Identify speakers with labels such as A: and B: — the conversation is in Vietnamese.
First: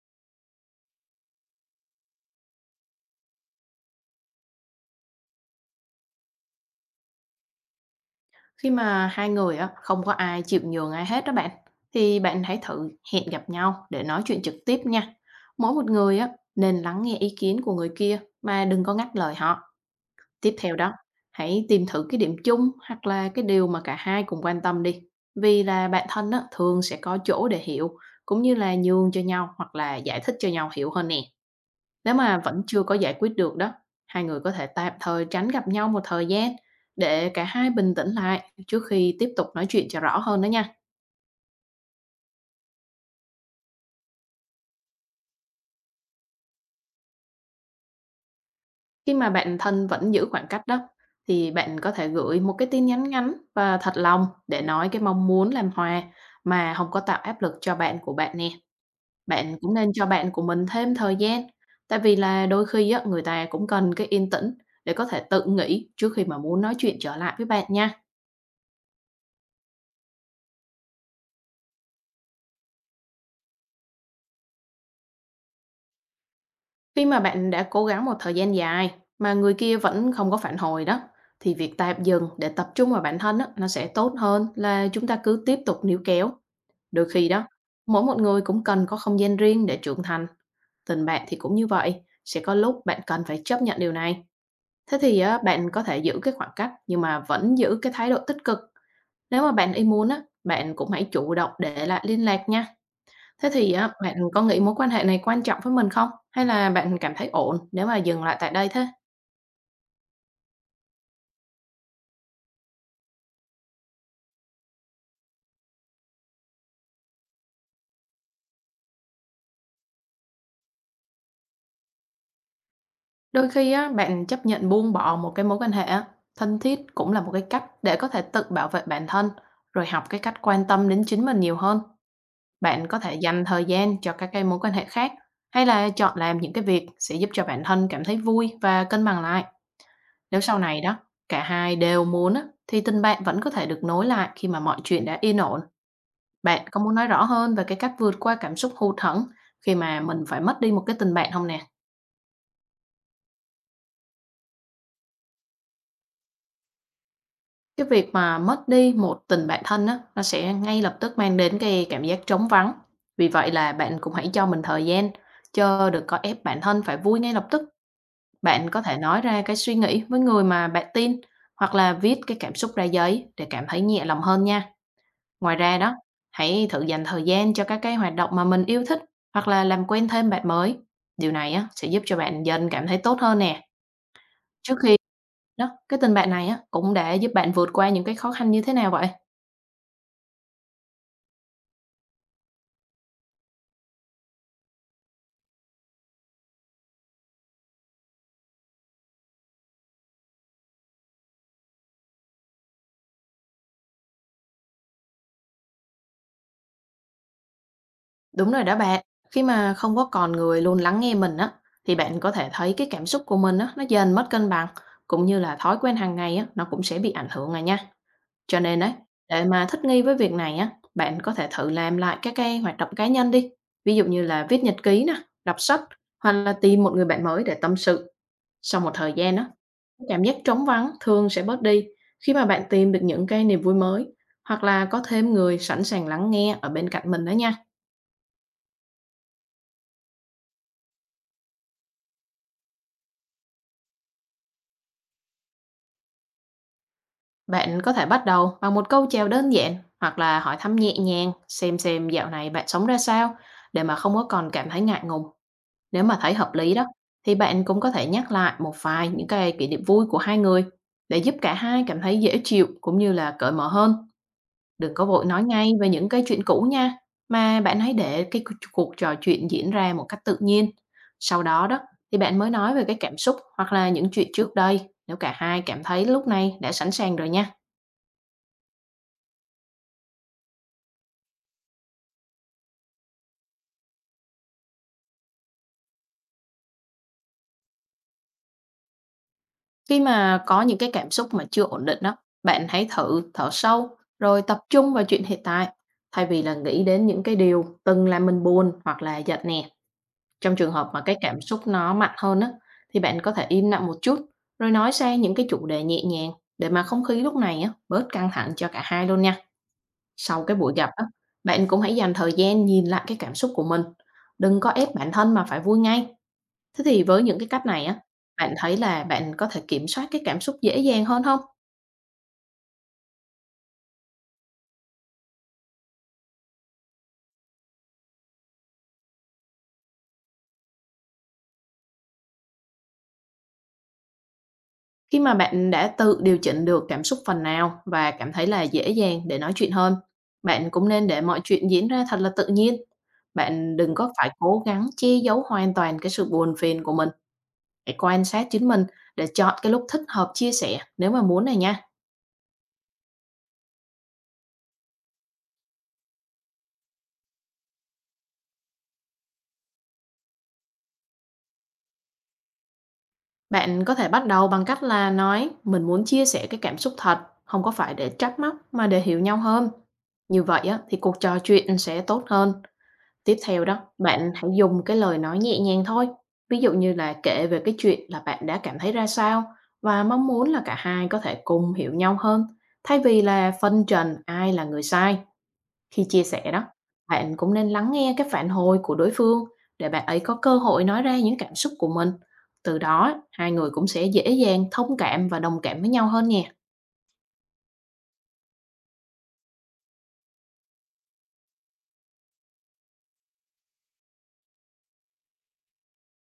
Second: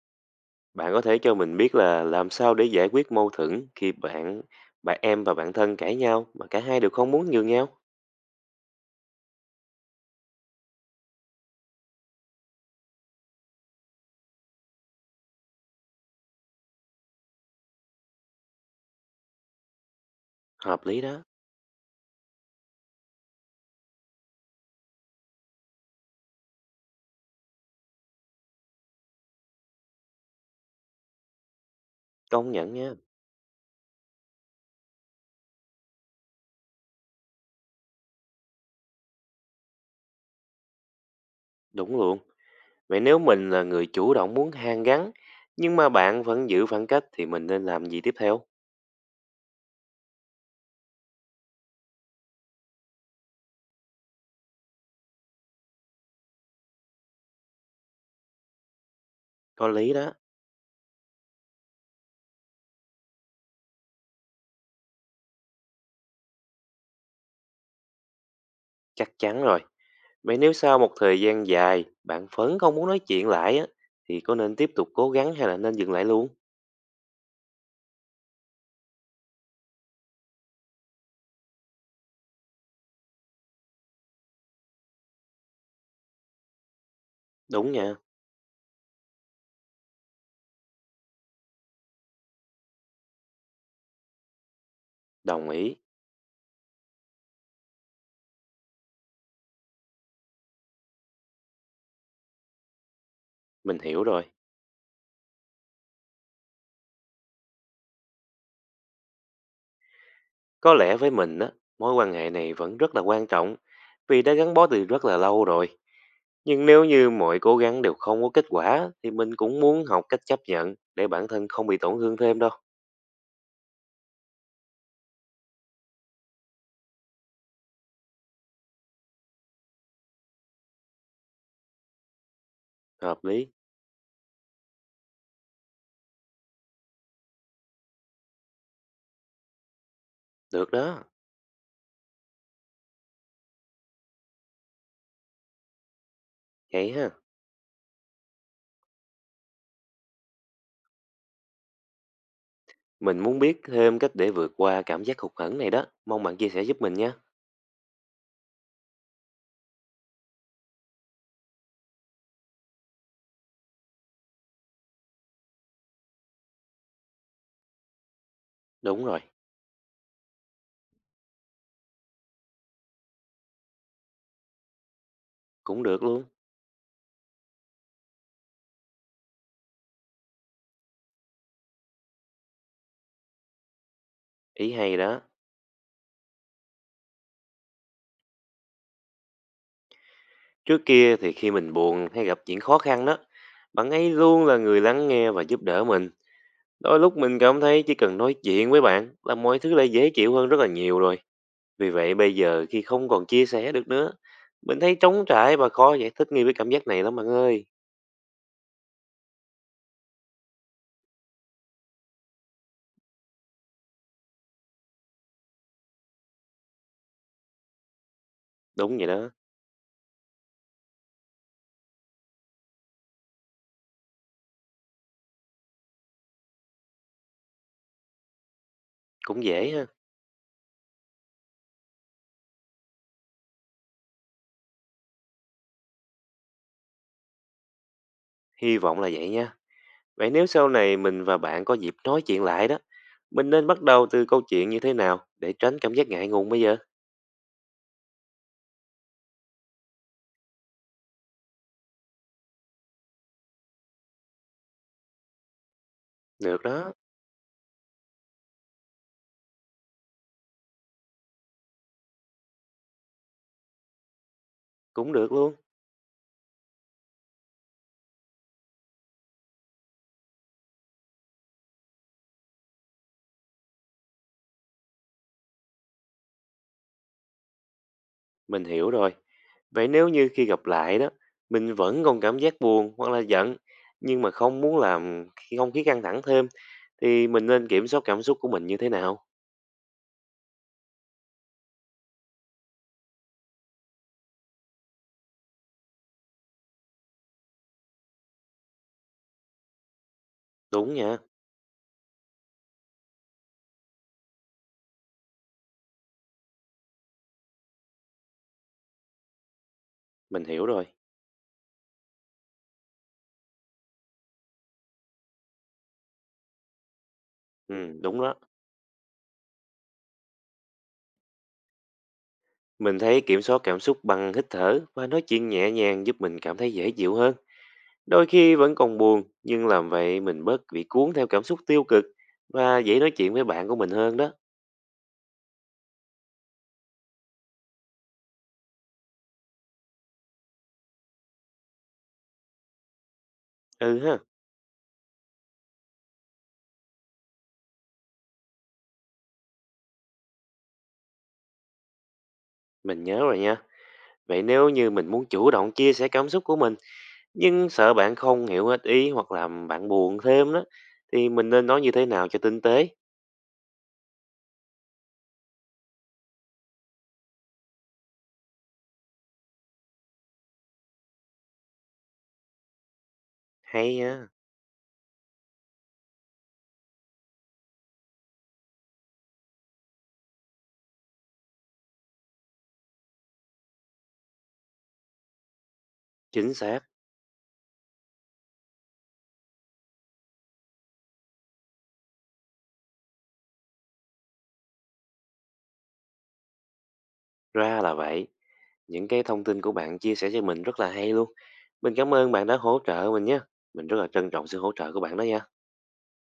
A: Bạn có thể cho mình biết là làm sao để giải quyết mâu thuẫn khi bạn bạn em và bạn thân cãi nhau mà cả hai đều không muốn nhường nhau?
B: Khi mà hai người á, không có ai chịu nhường ai hết đó bạn, thì bạn hãy thử hẹn gặp nhau để nói chuyện trực tiếp nha. Mỗi một người á, nên lắng nghe ý kiến của người kia mà đừng có ngắt lời họ. Tiếp theo
A: Hợp
B: đó,
A: lý đó,
B: hãy tìm thử cái điểm chung hoặc là cái điều mà cả hai cùng quan tâm đi. Vì là bạn thân á, thường sẽ có chỗ để hiểu, cũng như là nhường cho nhau hoặc là giải thích cho nhau hiểu hơn nè. Nếu mà
A: công
B: vẫn
A: nhận
B: chưa
A: nha,
B: có giải quyết được đó, hai người có thể tạm thời tránh gặp nhau một thời gian để cả hai bình tĩnh lại trước khi tiếp tục nói chuyện cho rõ hơn đó nha.
A: đúng luôn. Vậy nếu mình là người chủ động muốn hàn gắn nhưng mà bạn vẫn giữ khoảng cách thì mình nên làm gì tiếp theo?
B: Khi mà bạn thân vẫn giữ khoảng cách đó, thì bạn có thể gửi một cái tin nhắn ngắn và thật lòng để nói cái mong muốn làm hòa mà không có tạo áp lực cho bạn của bạn nè. Bạn
A: Có
B: cũng nên
A: lý
B: cho
A: đó,
B: bạn của mình thêm thời gian, tại vì là đôi khi á, người ta cũng cần cái yên tĩnh để có thể tự nghĩ trước khi mà muốn nói chuyện trở lại với bạn nha.
A: chắc chắn rồi. Vậy nếu sau một thời gian dài bạn vẫn không muốn nói chuyện lại á thì có nên tiếp tục cố gắng hay là nên dừng lại luôn?
B: Khi mà bạn đã cố gắng một thời gian dài mà người kia vẫn không có phản hồi đó, thì việc tạm dừng để tập trung vào bản thân á, nó sẽ tốt hơn là chúng ta cứ tiếp tục níu kéo. Đôi khi đó,
A: Đúng nha,
B: mỗi một người cũng cần có không gian riêng để trưởng thành. Tình bạn thì cũng như vậy, sẽ có lúc bạn cần phải chấp nhận điều này. Thế thì á,
A: đồng
B: bạn
A: ý,
B: có thể giữ cái khoảng cách nhưng mà vẫn giữ cái thái độ tích cực. Nếu mà bạn ý muốn á, bạn cũng hãy chủ động để lại liên lạc nha. Thế thì
A: mình
B: á,
A: hiểu
B: bạn
A: rồi.
B: có nghĩ mối quan hệ này quan trọng với mình không? Hay là bạn cảm thấy ổn nếu mà dừng lại tại đây thế?
A: Có lẽ với mình á, mối quan hệ này vẫn rất là quan trọng vì đã gắn bó từ rất là lâu rồi. Nhưng nếu như mọi cố gắng đều không có kết quả thì mình cũng muốn học cách chấp nhận để bản thân không bị tổn thương thêm đâu.
B: Đôi khi á, bạn chấp nhận buông bỏ một cái mối quan hệ á, thân thiết cũng là một cái cách để có thể tự bảo vệ bản thân, rồi học cái cách quan tâm đến chính mình nhiều hơn. Bạn có thể
A: Hợp
B: dành
A: lý.
B: thời gian cho các cái mối quan hệ khác, hay là chọn làm những cái việc sẽ giúp cho bản thân cảm thấy vui và cân bằng lại. Nếu sau
A: Được
B: này đó,
A: đó.
B: cả hai đều muốn á, thì tình bạn vẫn có thể được nối lại khi mà mọi chuyện đã yên ổn. Bạn có
A: Vậy
B: muốn nói
A: ha.
B: rõ hơn về cái cách vượt qua cảm xúc hụt hẫng khi mà mình phải mất đi một cái tình bạn không nè?
A: Mình muốn biết thêm cách để vượt qua cảm giác hụt hẫng này đó. Mong bạn chia sẻ giúp mình nhé.
B: Cái việc mà mất đi một tình bạn thân á, nó sẽ ngay lập tức mang đến cái cảm giác trống vắng. Vì vậy là bạn cũng hãy cho mình thời gian, chớ đừng có ép bản thân phải vui ngay lập tức. Bạn có thể
A: Đúng rồi.
B: nói ra cái suy nghĩ với người mà bạn tin, hoặc là viết cái cảm xúc ra giấy để cảm thấy nhẹ lòng hơn nha. Ngoài ra
A: Cũng
B: đó,
A: được luôn.
B: hãy thử dành thời gian cho các cái hoạt động mà mình yêu thích hoặc là làm quen thêm bạn mới. Điều này á, sẽ giúp cho bạn dần cảm thấy tốt hơn nè.
A: Ý
B: Trước khi
A: hay đó.
B: đó, cái tình bạn này á, cũng đã giúp bạn vượt qua những cái khó khăn như thế nào vậy?
A: Trước kia thì khi mình buồn hay gặp chuyện khó khăn đó, bạn ấy luôn là người lắng nghe và giúp đỡ mình. Đôi lúc mình cảm thấy chỉ cần nói chuyện với bạn là mọi thứ lại dễ chịu hơn rất là nhiều rồi. Vì vậy bây giờ khi không còn chia sẻ được nữa, mình thấy trống trải và khó giải thích nghi với cảm giác này lắm bạn ơi.
B: Đúng rồi đó bạn. Khi mà không có còn người luôn lắng nghe mình á, thì bạn có thể thấy cái cảm xúc của mình á, nó dần mất cân bằng, cũng như là thói quen hàng ngày á, nó cũng sẽ bị ảnh hưởng rồi nha. Cho nên đấy,
A: Đúng vậy đó,
B: để mà thích nghi với việc này á, bạn có thể thử làm lại các cái hoạt động cá nhân đi. Ví dụ như là viết nhật ký nè, đọc sách hoặc là tìm một người bạn mới để tâm sự. Sau một thời gian
A: cũng
B: á,
A: dễ ha.
B: cảm giác trống vắng thường sẽ bớt đi khi mà bạn tìm được những cái niềm vui mới hoặc là có thêm người sẵn sàng lắng nghe ở bên cạnh mình đó nha.
A: Hy vọng là vậy nha. Vậy nếu sau này mình và bạn có dịp nói chuyện lại đó, mình nên bắt đầu từ câu chuyện như thế nào để tránh cảm giác ngại ngùng bây giờ?
B: Bạn có thể bắt đầu bằng một câu chào đơn giản hoặc là hỏi thăm nhẹ nhàng xem dạo này bạn sống ra sao để mà không có còn cảm thấy ngại ngùng. Nếu mà thấy hợp
A: Được
B: lý đó,
A: đó,
B: thì bạn cũng có thể nhắc lại một vài những cái kỷ niệm vui của hai người để giúp cả hai cảm thấy dễ chịu cũng như là cởi mở hơn. Đừng có
A: cũng
B: vội
A: được
B: nói
A: luôn.
B: ngay về những cái chuyện cũ nha, mà bạn hãy để cuộc trò chuyện diễn ra một cách tự nhiên. Sau đó đó, thì bạn mới nói về cái cảm xúc hoặc là những chuyện trước đây nếu cả hai cảm thấy lúc này đã sẵn sàng rồi nha.
A: Mình hiểu rồi. Vậy nếu như khi gặp lại đó, mình vẫn còn cảm giác buồn hoặc là giận, nhưng mà không muốn làm khi không khí căng thẳng thêm, thì mình nên kiểm soát cảm xúc của mình như thế nào?
B: Khi mà có những cái cảm xúc mà chưa ổn định đó, bạn hãy thử thở sâu rồi tập trung vào chuyện hiện tại thay vì là nghĩ đến những cái điều từng làm mình buồn hoặc là giận nè. Trong trường hợp
A: Đúng
B: mà cái
A: nha,
B: cảm xúc nó mạnh hơn á, thì bạn có thể im lặng một chút rồi nói sang những cái chủ đề nhẹ nhàng để mà không khí lúc này á bớt căng thẳng cho cả hai luôn nha. Sau
A: mình
B: cái
A: hiểu
B: buổi
A: rồi.
B: gặp á, bạn cũng hãy dành thời gian nhìn lại cái cảm xúc của mình. Đừng có ép bản thân mà phải vui ngay. Thế thì với những cái cách này á,
A: Đúng đó.
B: bạn thấy là bạn có thể kiểm soát cái cảm xúc dễ dàng hơn không?
A: Mình thấy kiểm soát cảm xúc bằng hít thở và nói chuyện nhẹ nhàng giúp mình cảm thấy dễ chịu hơn. Đôi khi vẫn còn buồn, nhưng làm vậy mình bớt bị cuốn theo cảm xúc tiêu cực và dễ nói chuyện với bạn của mình hơn đó.
B: Khi mà bạn đã tự điều chỉnh được cảm xúc phần nào và cảm thấy là dễ dàng để nói chuyện hơn, bạn cũng nên để mọi chuyện diễn ra thật là tự nhiên. Bạn đừng
A: Ừ
B: có
A: ha,
B: phải cố gắng che giấu hoàn toàn cái sự buồn phiền của mình, hãy quan sát chính mình để chọn cái lúc thích hợp chia sẻ nếu mà muốn này nha.
A: mình nhớ rồi nha. Vậy nếu như mình muốn chủ động chia sẻ cảm xúc của mình, nhưng sợ bạn không hiểu hết ý hoặc làm bạn buồn thêm đó, thì mình nên nói như thế nào cho tinh tế?
B: Bạn có thể bắt đầu bằng cách là nói mình muốn chia sẻ cái cảm xúc thật, không có phải để trách móc mà để hiểu nhau hơn. Như vậy á, thì cuộc trò chuyện sẽ tốt hơn. Tiếp theo đó,
A: Hay nha,
B: bạn hãy dùng cái lời nói nhẹ nhàng thôi. Ví dụ như là kể về cái chuyện là bạn đã cảm thấy ra sao và mong muốn là cả hai có thể cùng hiểu nhau hơn, thay vì là phân trần ai là người sai. Khi chia sẻ
A: chính
B: đó,
A: xác,
B: bạn cũng nên lắng nghe cái phản hồi của đối phương để bạn ấy có cơ hội nói ra những cảm xúc của mình. Từ đó, hai người cũng sẽ dễ dàng thông cảm và đồng cảm với nhau hơn nè.
A: ra là vậy. Những cái thông tin của bạn chia sẻ cho mình rất là hay luôn. Mình cảm ơn bạn đã hỗ trợ mình nhé. Mình rất là trân trọng sự hỗ trợ của bạn đó nha.